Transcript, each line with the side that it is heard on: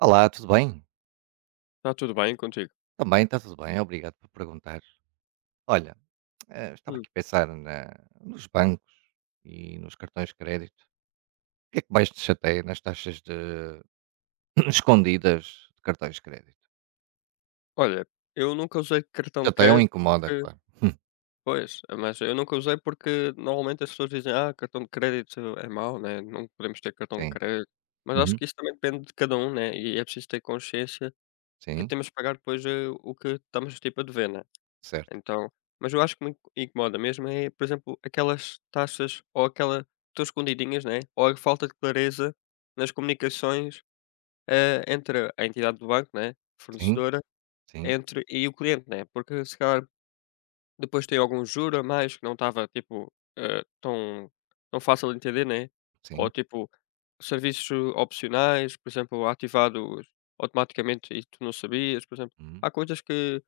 right: Olá, tudo bem?
left: Está tudo bem contigo?
right: Também está tudo bem, obrigado por perguntar. Olha, estava
left: Hum.
right: aqui a pensar nos bancos e nos cartões de crédito. O que é que mais te chateia nas taxas de escondidas de cartões de crédito?
left: Olha, eu nunca usei cartão de
right: Chateia ou
left: crédito
right: incomoda,
left: porque
right: claro.
left: pois, mas eu nunca usei porque normalmente as pessoas dizem: "Ah, cartão de crédito é mau, né, não podemos ter cartão de
right: Sim.
left: crédito". Mas acho
right: Uhum.
left: que isso também depende de cada um, né, e é preciso ter consciência que
right: Sim,
left: temos que pagar depois, o que estamos, tipo, a dever, né.
right: certo.
left: Então mas eu acho que me incomoda mesmo é, por exemplo, aquelas taxas ou aquela tão escondidinhas, né, ou a falta de clareza nas comunicações, entre a entidade do banco, né,
right: Sim,
left: fornecedora
right: sim,
left: entre e o cliente, né, porque se calhar depois tem algum juro a mais que não estava, tipo, tão tão fácil de entender, né, ou
right: sim.
left: tipo, serviços opcionais, por exemplo, ativados automaticamente e tu não sabias, por exemplo.
right: Uhum.
left: Há coisas que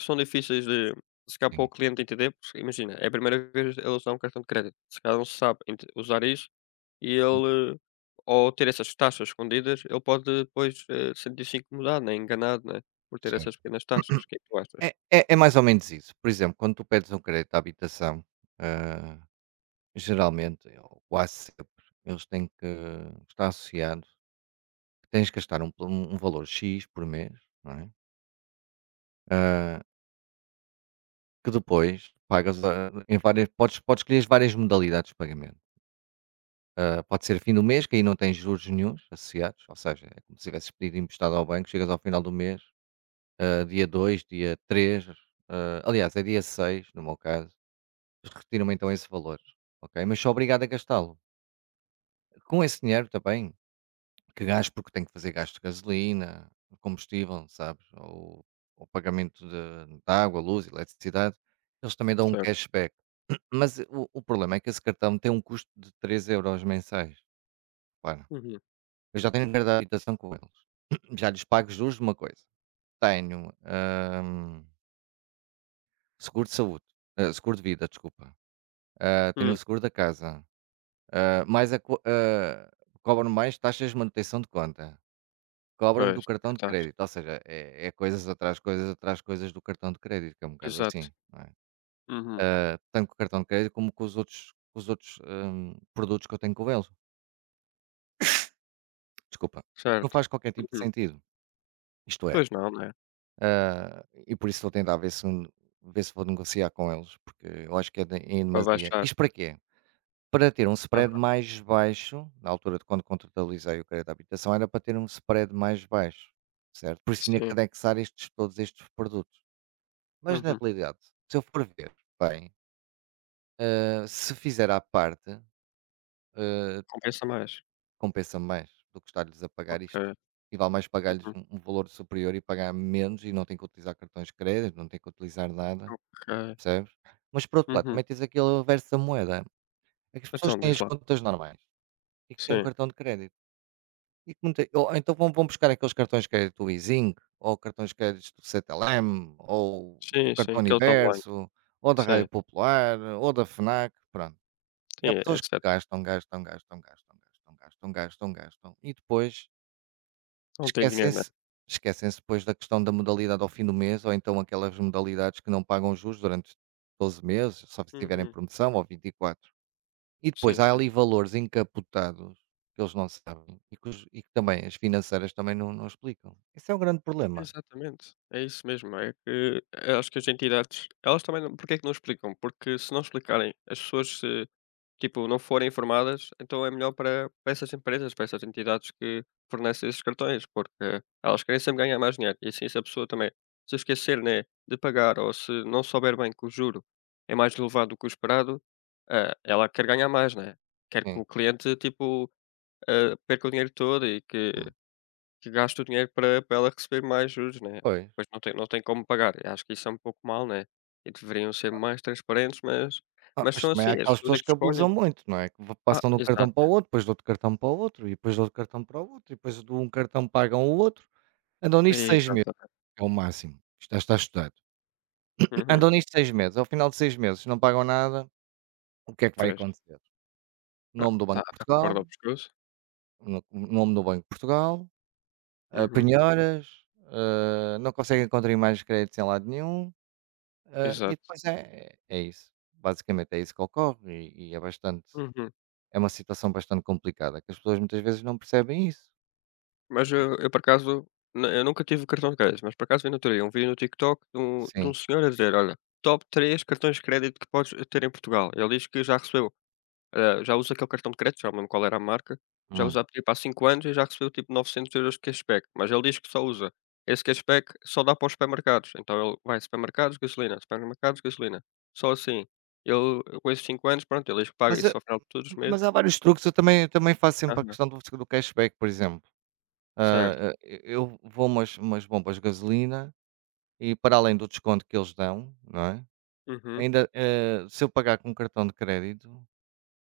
left: são difíceis de se calhar para
right: Sim,
left: o cliente entender, porque imagina, é a primeira vez ele usar um cartão de crédito, se calhar não sabe ent usar isso e
right: uhum,
left: ele ao ter essas taxas escondidas, ele pode depois, sentir-se incomodado, né, enganado, né, por ter
right: certo.
left: essas pequenas taxas. O que é que tu
right: É,
left: achas?
right: é- é mais ou menos isso. Por exemplo, quando tu pedes um crédito à habitação, ah, geralmente, ou quase sempre, eles têm que estar associados. Tens que gastar um valor X por mês, não é? Ah, que depois pagas a em várias podes escolher as várias modalidades de pagamento. Pode ser fim do mês, que aí não tens juros nenhuns associados, ou seja, é como se tivesses pedido emprestado ao banco, chegas ao final do mês, dia 2 dia três, aliás, é dia 6 no meu caso, eles retiram então esse valor, ok? Mas sou obrigado a gastá-lo. Com esse dinheiro também. Que gás, porque tenho que fazer gasto de gasolina, de combustível, sabes? Ou pagamento de água, luz, eletricidade. Eles também dão um
left: Certo.
right: cashback. Mas o problema é que esse cartão tem um custo de €3 mensais. Claro.
left: Uhum.
right: Eu já tenho cartão de habitação com eles. Já lhes pago juros de uma coisa. Tenho seguro de saúde. Seguro de vida, desculpa. Tenho
left: Hum.
right: o seguro da casa. Ah, mais a, co- ah, Cobram mais taxas de manutenção de conta. Cobram-me do
left: Pois, nunca
right: cartão de
left: estás.
right: crédito, ou seja, é coisas atrás coisas atrás coisas do cartão de crédito, que é um bocado
left: Exato.
right: assim, não é?
left: Uhum.
right: Tanto com o cartão de crédito como com os outros, produtos que eu tenho com eles. Desculpa. O que não
left: Certo.
right: faz qualquer tipo de
left: Uhum.
right: sentido. Isto é,
left: Pois não, né,
right: e por isso estou a tentar ver se vou negociar com eles, porque eu acho que é de em
left: vai
right: demasia.
left: baixar.
right: Isto para quê? Para ter um spread
left: Aham.
right: mais baixo, na altura de quando contratualizei o crédito à habitação, era para ter um spread mais baixo, certo? Por isso tinha que
left: Sim.
right: anexar estes todos estes produtos. Mas na
left: Uhum.
right: realidade, se eu for ver bem, se fizer à parte, ah,
left: Compensa mais.
right: compensa mais do que estar-lhes a pagar isto.
left: Ok.
right: E vale mais pagar-lhes
left: Uhum.
right: um valor superior e pagar menos e não tem que utilizar cartões de crédito, não tem que utilizar nada,
left: Ok.
right: percebes? Mas por outro lado,
left: Uhum.
right: também tens aquele verso da moeda. É que as pessoas
left: Então
right: têm
left: diz
right: as
left: lá.
right: contas normais e que têm um
left: Sim.
right: cartão de crédito. E que não têm- ou então vão buscar aqueles cartões de crédito do Easing, ou cartões de crédito do CTLM, ou o
left: Sim, sim,
right: cartão
left: aqueles online.
right: Universo, ou da
left: Sim.
right: Rádio Popular, ou da FNAC, pronto. E há
left: Sim,
right: pessoas que
left: etcétera.
right: gastam, gastam, gastam, gastam, gastam, gastam, gastam, gastam e depois
left: Não tem dinheiro, né.
right: esquecem-se, esquecem-se depois da questão da modalidade ao fim do mês, ou então aquelas modalidades que não pagam juros durante 12 meses, só se tiverem
left: Uhum.
right: promoção ou 24. E quatro. E depois
left: Sim,
right: há
left: sim.
right: ali valores encapotados que eles não sabem e que, e que também as financeiras também não explicam. Esse é um grande problema.
left: Exatamente, é isso mesmo, é que eu acho que as entidades, elas também não porque é que não explicam? Porque se não explicarem, as pessoas se, tipo, não forem informadas, então é melhor para, para essas empresas, para essas entidades que fornecem esses cartões, porque elas querem sempre ganhar mais dinheiro. E assim, se a pessoa também se esquecer, né, de pagar ou se não souber bem que o juro é mais elevado do que o esperado, ah, ela quer ganhar mais, né? Quer que
right: Sim.
left: o cliente, tipo, ah, perca o dinheiro todo e
right: Hum.
left: que gasta o dinheiro para ela receber mais juros, né,
right: Pois.
left: Pois não tem como pagar. Eu acho que isso é um pouco mal, né, e deveriam ser mais transparentes, mas
right: Mas
left: são
right: também há
left: assim, as
right: aquelas
left: pessoas é
right: pessoas
left: que
right: que abusam
left: escolhem.
right: muito, não é? Que v
left: Ah,
right: passam de um cartão para o
left: exato.
right: outro, depois do outro cartão para o outro, e depois do outro cartão para o outro, e depois de um cartão pagam o outro. Andam nisto seis meses,
left: Exatamente.
right: que é o máximo, isto já está estudado.
left: Uhum.
right: Andam nisto 6 meses, ao final de 6 meses se não pagam nada, o que é que vai
left: Pois.
right: acontecer?
left: Ah,
right: Nome do
left: está
right: Banco de
left: está com a corda ao
right: Portugal,
left: pescoço.
right: no nome do Banco de Portugal,
left: Uhum.
right: penhoras, não conseguem contrair mais créditos em lado nenhum, e
left: Exato.
right: depois é isso. Basicamente é isso que ocorre e é bastante.
left: Uhum.
right: É uma situação bastante complicada, que as pessoas muitas vezes não percebem isso.
left: Mas eu por acaso, na eu nunca tive o cartão de crédito, mas por acaso vi no outro dia um vídeo no TikTok de um de
right: Sim,
left: um senhor a dizer: "Olha, top 3 cartões de crédito que podes ter em Portugal". Ele diz que já recebeu já uso aquele cartão de crédito, já lembro qual era a marca, já
right: hum.
left: usava tipo há 5 anos e já recebeu tipo 900 € de cashback, mas ele diz que só usa esse cashback só dá para os supermercados, então ele vai supermercados, gasolina, só assim. Ele com esses 5 anos, pronto, ele diz que paga
right: Mas a
left: isso ao final de todos os
right: mas
left: meses.
right: há vários truques, eu também faço sempre a
left: Aham,
right: questão do cashback, por exemplo.
left: certo.
right: Eu vou a umas bombas de gasolina e para além do desconto que eles dão, não é,
left: Uhum,
right: ainda, se eu pagar com um cartão de crédito,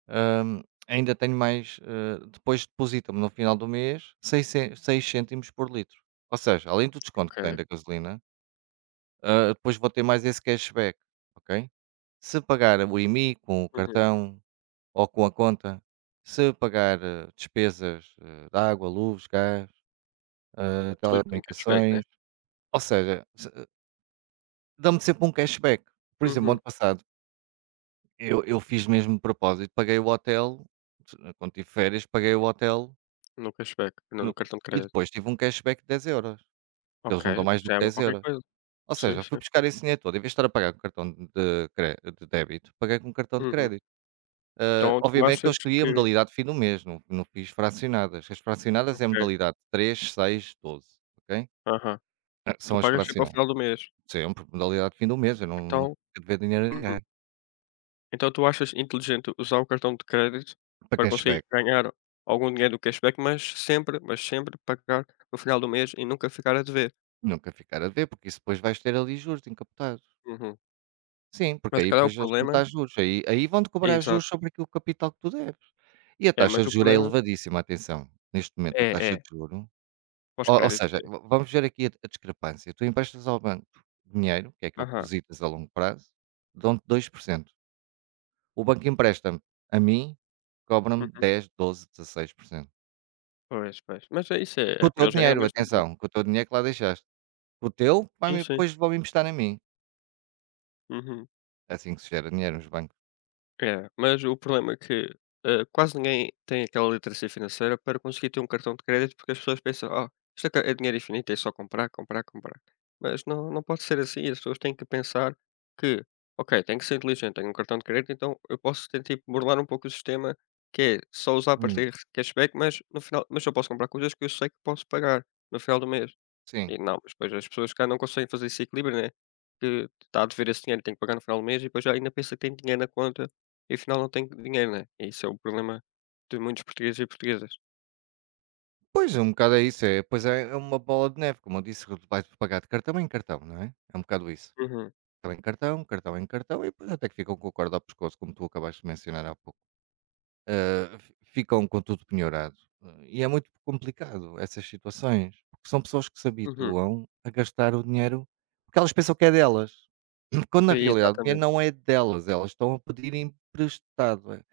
right: hã, ainda tenho mais, depois depositam-me no final do mês seiscen 6 cêntimos por litro. Ou seja, além do desconto que tem
left: ok.
right: da gasolina, depois vou ter mais esse cashback, ok? Se pagar o IMI com o
left: Uhum.
right: cartão ou com a conta, se pagar, despesas, de água, luz, gás,
left: Tudo tem cashback, né?
right: telecomunicações, ou seja, se dão-me sempre um cashback. Por exemplo, ano
left: Uhum,
right: passado eu fiz mesmo de propósito, paguei o hotel, quando tive férias, paguei o hotel
left: no cashback, não
right: no-
left: no cartão de
right: e
left: crédito.
right: depois tive um cashback de €10, porque eles
left: Ok,
right: não dão mais do
left: já
right: que
left: é
right: dez
left: qualquer
right: euros?
left: coisa.
right: Ou
left: Sim,
right: seja, fui
left: sim.
right: buscar esse dinheiro todo, em vez de estar a pagar com cartão de cre de débito, paguei com cartão de
left: Uhum.
right: crédito.
left: Então tu
right: Obviamente que eu
left: achas
right: escolhi a
left: que
right: modalidade fim do mês, não fiz fracionadas. As fracionadas é a
left: ok,
right: modalidade 3 6 doze, ok?
left: aham,
right: São
left: tu
right: as
left: pagas sempre ao
right: fracionadas.
left: final do mês,
right: Sempre modalidade fim do mês, eu não, não
left: então.
right: fico a dever dinheiro a
left: Uhum.
right: ninguém.
left: Então tu achas inteligente usar o cartão de crédito
right: Para
left: para conseguir
right: cashback,
left: ganhar algum dinheiro do cashback, mas sempre pagar no final do mês e nunca ficar a dever.
right: nunca ficar a dever, porque isso depois vais ter ali juros encapotados.
left: Uhum.
right: Sim, porque
left: Mas
right: aí
left: qual é o
right: depois eles vão
left: problema
right: dar juros, aí vão-te cobrar
left: exato.
right: juros sobre aquilo capital que tu deves. E a
left: É, mas
right: taxa de
left: o
right: juros é
left: problema
right: elevadíssima, atenção. Neste momento a
left: é,
right: taxa de
left: é,
right: juros. Ou
left: pós-crédito,
right: seja,
left: sim.
right: va Vamos ver aqui a discrepância. Tu emprestas ao banco dinheiro, que é aquilo que
left: Aham.
right: depositas a longo prazo, dão-te 2%. O banco empresta-me a mim, cobra-me
left: Uhum.
right: 10, 12, 16%.
left: Pois, pois. Mas é isso, é
right: Com o
left: é para
right: teu
left: eles ganharem
right: dinheiro,
left: mais dinheiro, né.
right: atenção, com o teu dinheiro que lá deixaste. Com o teu,
left: Sim,
right: vai-me
left: sim.
right: depois vão-me emprestar a mim.
left: Uhum.
right: É assim que se gera dinheiro nos bancos.
left: É, mas o problema é que, quase ninguém tem aquela literacia financeira para conseguir ter um cartão de crédito, porque as pessoas pensam: "Ah, isto é ca é dinheiro infinito, é só comprar, comprar, comprar". Mas não não pode ser assim, as pessoas têm que pensar que: "Ok, tenho que ser inteligente, tenho um cartão de crédito, então eu posso tentar tipo burlar um pouco o sistema, que é só usar para
right: Hum,
left: ter cashback, mas no final mas eu posso comprar coisas que eu sei que posso pagar no final do mês".
right: sim.
left: E não, mas depois as pessoas cá não conseguem fazer esse equilíbrio, né? Que está a dever esse dinheiro, tem que pagar no final do mês e depois ainda pensa que tem dinheiro na conta e afinal não tem dinheiro, né? E isso é o problema de muitos portugueses e portuguesas.
right: Pois, é, um bocado é isso. É, pois é, é uma bola de neve, como eu disse, vais pagar de cartão em cartão, não é? É um bocado isso.
left: Uhum,
right: Cartão em cartão, e depois até que ficam com o corda ao pescoço, como tu acabaste de mencionar há pouco. Ficam com tudo penhorado. E é muito complicado essas situações, porque são pessoas que se
left: uhum,
right: habituam a gastar o dinheiro porque elas pensam que é delas, quando na realidade o dinheiro
left: exatamente.
right: não é delas, elas estão a pedir emprestado. É,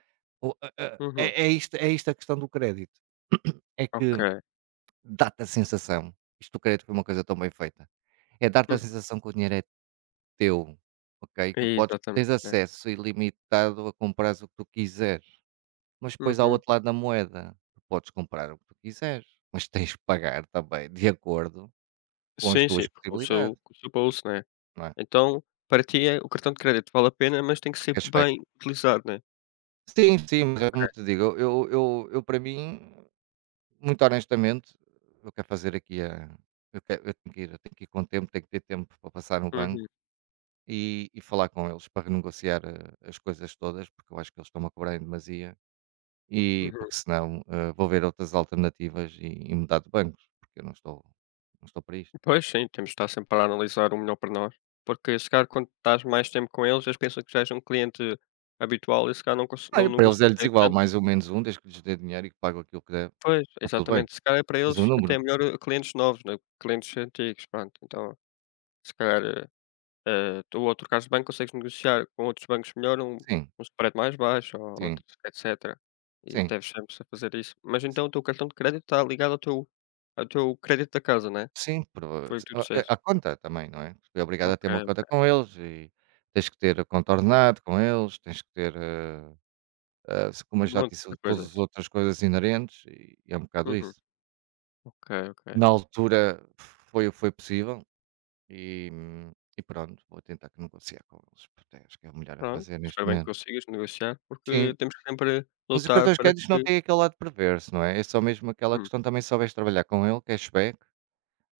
left: Uhum,
right: é isto a questão do crédito, é que
left: ok.
right: dá-te a sensação, isto do crédito foi uma coisa tão bem feita, é dar-te a
left: Uhum,
right: sensação que o dinheiro é teu, ok? Tu podes, tens
left: exatamente, né?
right: acesso ilimitado a comprar o que tu quiseres, mas depois, ao
left: Uhum.
right: outro lado da moeda, tu podes comprar o que tu quiseres, mas tens que pagar também de acordo com as
left: Sim, sim,
right: tuas
left: porque o seu,
right: possibilidades,
left: bolso, né?
right: não é?
left: Então, para ti, é, o cartão de crédito vale a pena, mas tem que
right: A
left: ser
right: cashback.
left: bem utilizado, né?
right: Sim, sim, mas é
left: Ok.
right: como te digo, eu para mim, muito honestamente, eu quero fazer aqui a eu quero, eu tenho que ir com tempo, tenho que ter tempo para passar no banco
left: Uhum,
right: e falar com eles para renegociar, as coisas todas, porque eu acho que eles estão a cobrar em demasia
left: uhum.
right: porque senão, vou ver outras alternativas e mudar de bancos, porque eu não estou não estou para isto.
left: Pois sim, temos de estar sempre para analisar o melhor para nós, porque se calhar quando estás mais tempo com eles, eles pensam que já és um cliente habitual e se calhar não, não
right: Eu para eles é-lhes
left: negociam
right: igual,
left: tanto.
right: mais ou menos um, desde que lhes dê dinheiro e que pague aquilo que deve,
left: Pois,
right: está tudo bem.
left: exatamente, se calhar é para
right: Tens o
left: eles até
right: número?
left: melhor clientes novos, né? Clientes antigos, pronto. Então, se calhar tu ou trocares de banco, consegues negociar com outros bancos melhor, um,
right: Sim,
left: um spread mais baixo, ou
right: sim,
left: outro, etc. E
right: sim,
left: deves sempre a fazer isso. Mas
right: si
left: então o teu cartão de crédito está ligado ao teu, crédito da casa, né?
right: sim, prova
left: Foi o que tu disseste.
right: a conta também, não é? Fui obrigado a
left: Ok,
right: ter uma conta
left: ok.
right: com eles e tens que ter
left: Hum.
right: contornado com eles, tens que ter, se como eu
left: Um
right: já te
left: monte
right: disse,
left: de
right: todas
left: coisas.
right: as outras coisas inerentes e é um bocado
left: Uhum.
right: isso.
left: Ok, ok.
right: Na altura foi o que foi possível e pronto, vou tentar que negociar com eles, porque acho que é o melhor a
left: Pronto,
right: fazer neste
left: espero bem que
right: momento.
left: consigas negociar, porque
right: Sim.
left: temos que sempre
right: Mas o
left: lutar
right: cartões de
left: para
right: crédito não
left: que
right: tem aquele lado perverso, não é? É só mesmo aquela
left: hum,
right: questão também se souberes trabalhar com ele, cashback.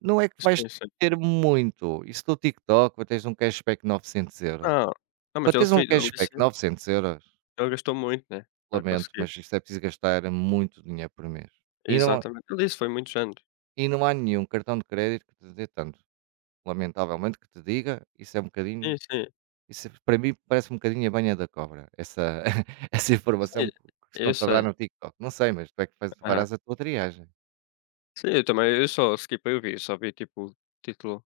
right: Não é que vais
left: sim, sim.
right: ter muito. Isso do TikTok, para teres um cashback de €900.
left: Não, não,
right: Para
left: mas
right: teres um
left: ele disse
right: cashback de 900€.
left: ele gastou muito, né, para
right: Lamento,
left: conseguir.
right: mas isto é preciso gastar muito dinheiro por mês. E não,
left: Exatamente, ele disse: "Foi muitos anos".
right: e não há nenhum cartão de crédito que te dê tanto. Lamentavelmente que te diga, isso é um
left: Sim,
right: bocadinho.
left: sim,
right: Isso é- para mim parece um bocadinho a banha da cobra, essa, essa
left: sim,
right: informação que
left: eu
right: estão-te a dar
left: sei.
right: no TikTok. Não sei, mas tu é que faz,
left: Aham.
right: farás a tua triagem.
left: Sim, eu também, eu só skipei o vídeo, só vi, tipo, o título,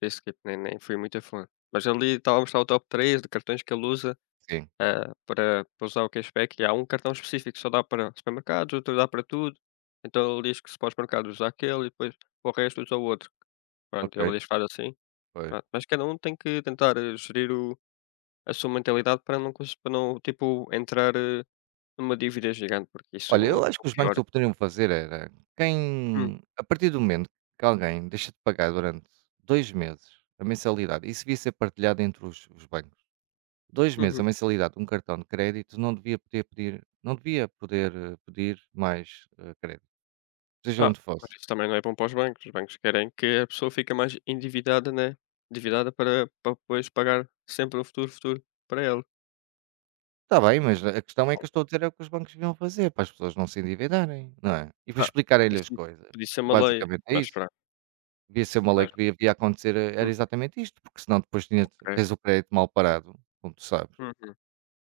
left: desse skip, nem fui muito a fundo. Mas ali estava a mostrar o top 3 de cartões que ele usa.
right: Sim.
left: Ah, para usar o cashback, e há um cartão específico que só dá para supermercados, outro dá para tudo. Então ele diz que se para os mercados usa aquele e depois para o resto usa o outro.
right: Ok,
left: Pronto, ele diz que faz assim.
right: pois.
left: Pronto. Mas cada um tem que tentar gerir a sua mentalidade para não, para não tipo, entrar numa dívida gigante, porque isso é
right: Olha, eu acho
left: o
right: que os bancos
left: pior.
right: o que poderiam fazer era
left: Hum,
right: quem, a partir do momento que alguém deixa de pagar durante 2 meses a mensalidade, isso devia ser partilhado entre os bancos. Dois meses a
left: uhum.
right: mensalidade de um cartão de crédito não devia poder pedir, não devia poder eh, pedir mais crédito, seja
left: Ah,
right: onde fosse.
left: mas isso também não é bom para os bancos. Os bancos querem que a pessoa fique mais endividada, né? Endividada para, depois pagar sempre no futuro, futuro para ela.
right: Está bem, mas a questão é que eu estou a dizer é o que os bancos deviam fazer para as pessoas não se endividarem, não é? E para
left: Ah,
right: explicarem-lhe
left: isso
right: as coisas.
left: podia ser uma lei
right: Basicamente é
left: mais
right: isso.
left: fraca,
right: Devia ser uma lei
left: mais
right: que devia acontecer, era
left: hum,
right: exatamente isto, porque senão depois tinha
left: ok.
right: tens o crédito mal parado, como tu sabes,
left: Uhum.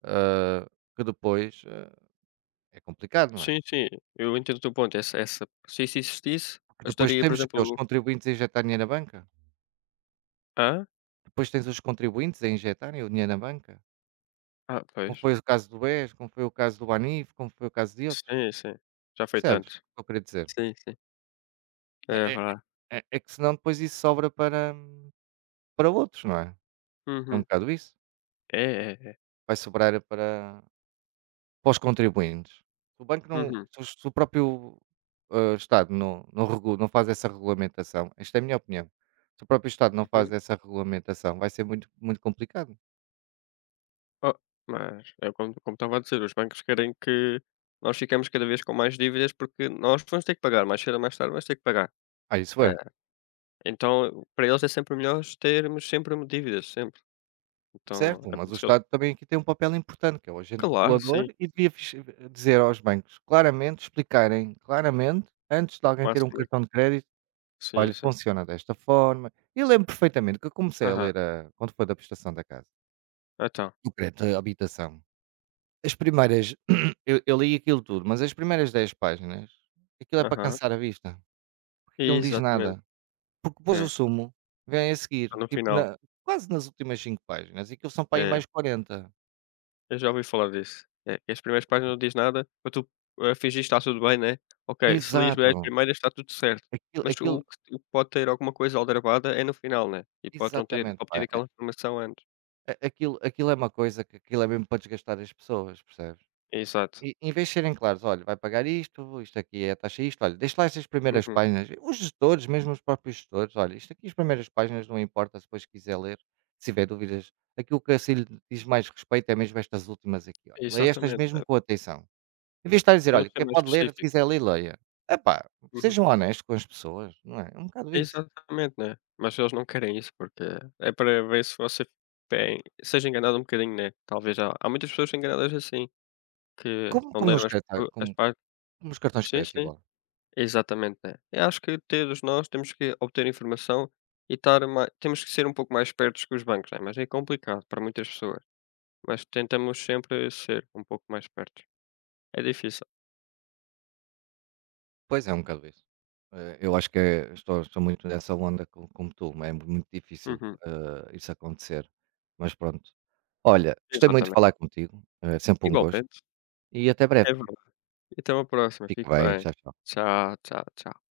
right: ah, que depois, é complicado, não é?
left: Sim, sim, eu entendo o teu ponto. Essa se isso existisse,
right: Porque depois
left: ajudaria, por
right: temos o quê? Os
left: exemplo
right: contribuintes a injetar dinheiro na banca,
left: ah,
right: depois tens os contribuintes a injetarem o dinheiro na banca,
left: Ah,
right: como
left: pois.
right: foi o caso do BES, como foi o caso do Banif, como foi o caso de outros,
left: Sim, sim. Já foi
right: percebes
left: tanto.
right: o que eu queria dizer?
left: Sim, sim. É
right: É é
left: verdade.
right: é que senão depois isso sobra para outros, não é? É um
left: Uhum.
right: bocado isso,
left: É, é, é.
right: vai sobrar para. Para os contribuintes. O banco não
left: Uhum,
right: se os se o próprio, hã, Estado não faz essa regulamentação. Esta é a minha opinião, se o próprio Estado não faz
left: uhum.
right: essa regulamentação, vai ser muito complicado.
left: Oh, mas é como estava a dizer, os bancos querem que nós ficamos cada vez com mais dívidas, porque nós vamos ter que pagar, mais cedo ou mais tarde vamos ter que pagar.
right: Ah, isso
left: É,
right: é,
left: então para eles é sempre melhor termos sempre dívidas, sempre. Então
right: Certo,
left: é por
right: mas o
left: isso que eles
right: Estado também aqui tem um papel importante, que é o agente
left: Claro,
right: regulador
left: sim.
right: e devia fix dizer aos bancos, claramente, explicarem claramente, antes de alguém ter um
left: Máximo. É,
right: cartão de crédito:
left: sim,
right: "Olha,
left: sim.
right: funciona desta forma". Eu lembro perfeitamente que eu comecei a
left: Aham.
right: ler a quando foi da prestação da casa,
left: Então.
right: do crédito à habitação. As primeiras, eu li aquilo tudo, mas as primeiras 10 páginas, aquilo é para
left: Aham.
right: cansar a vista, porque aquilo não diz
left: Exatamente.
right: nada, porque depois o
left: É,
right: sumo vem a
left: tá
right: seguir,
left: no
right: tipo
left: final.
right: na quase nas últimas 5 páginas, e aquilo são para aí
left: É,
right: mais quarenta.
left: eu já ouvi falar disso. É, que as primeiras páginas não diz nada, para tu, fingir que está tudo bem, né. Ok, se lês bem as
right: Exato,
left: primeiras está tudo certo.
right: aquilo
left: Mas
right: aquilo
left: o que pode ter alguma coisa aldrabada é no final, né, e podes não ter
right: exatamente pá,
left: obtido aquela informação antes.
right: a aquilo Aquilo é uma coisa que aquilo é mesmo para desgastar as pessoas, percebes?
left: Exato.
right: E em vez de serem claros, olha, vai pagar isto, isto aqui é a taxa isto, olha, deixa lá estas primeiras
left: Uhum.
right: páginas. Os gestores, mesmo os próprios gestores, olha, isto aqui as primeiras páginas não importa, se depois quiser ler, se tiver dúvidas, aquilo que assim lhe diz mais respeito é mesmo estas últimas aqui, olha. Leia estas
left: Exatamente.
right: mesmo
left: É,
right: com atenção. Em vez de estar a dizer,
left: podiam
right: olha,
left: ser
right: quem
left: mais
right: pode ler, se quiser
left: específicos.
right: ler, leia. Epá,
left: Uhum.
right: sejam honestos com as pessoas, não é? É um bocado isso.
left: Exatamente, né. Mas eles não querem isso, porque é para ver se você tem seja enganado um bocadinho, né, talvez há muitas pessoas enganadas assim, que
right: Como,
left: não
right: como, nos,
left: leram
right: cartões, como,
left: as partes.
right: Como nos cartões de
left: Sim,
right: crédito,
left: sim,
right: igual.
left: exatamente, né. Eu acho que todos nós temos que obter informação e estar mais temos que ser um pouco mais espertos que os bancos, né, mas é complicado para muitas pessoas, mas tentamos sempre ser um pouco mais espertos. É difícil.
right: Pois é, um bocado isso. Eu acho que estou muito nessa onda co como tu, é muito difícil,
left: Uhum,
right: isso acontecer, mas pronto. Olha, gostei muito de
left: exatamente.
right: falar contigo, é sempre um gosto
left: Igualmente,
right: e até breve.
left: é verdade. E até uma próxima,
right: Fica
left: fique
right: bem,
left: bem.
right: tchau, tchau.
left: Tchau, tchau, tchau.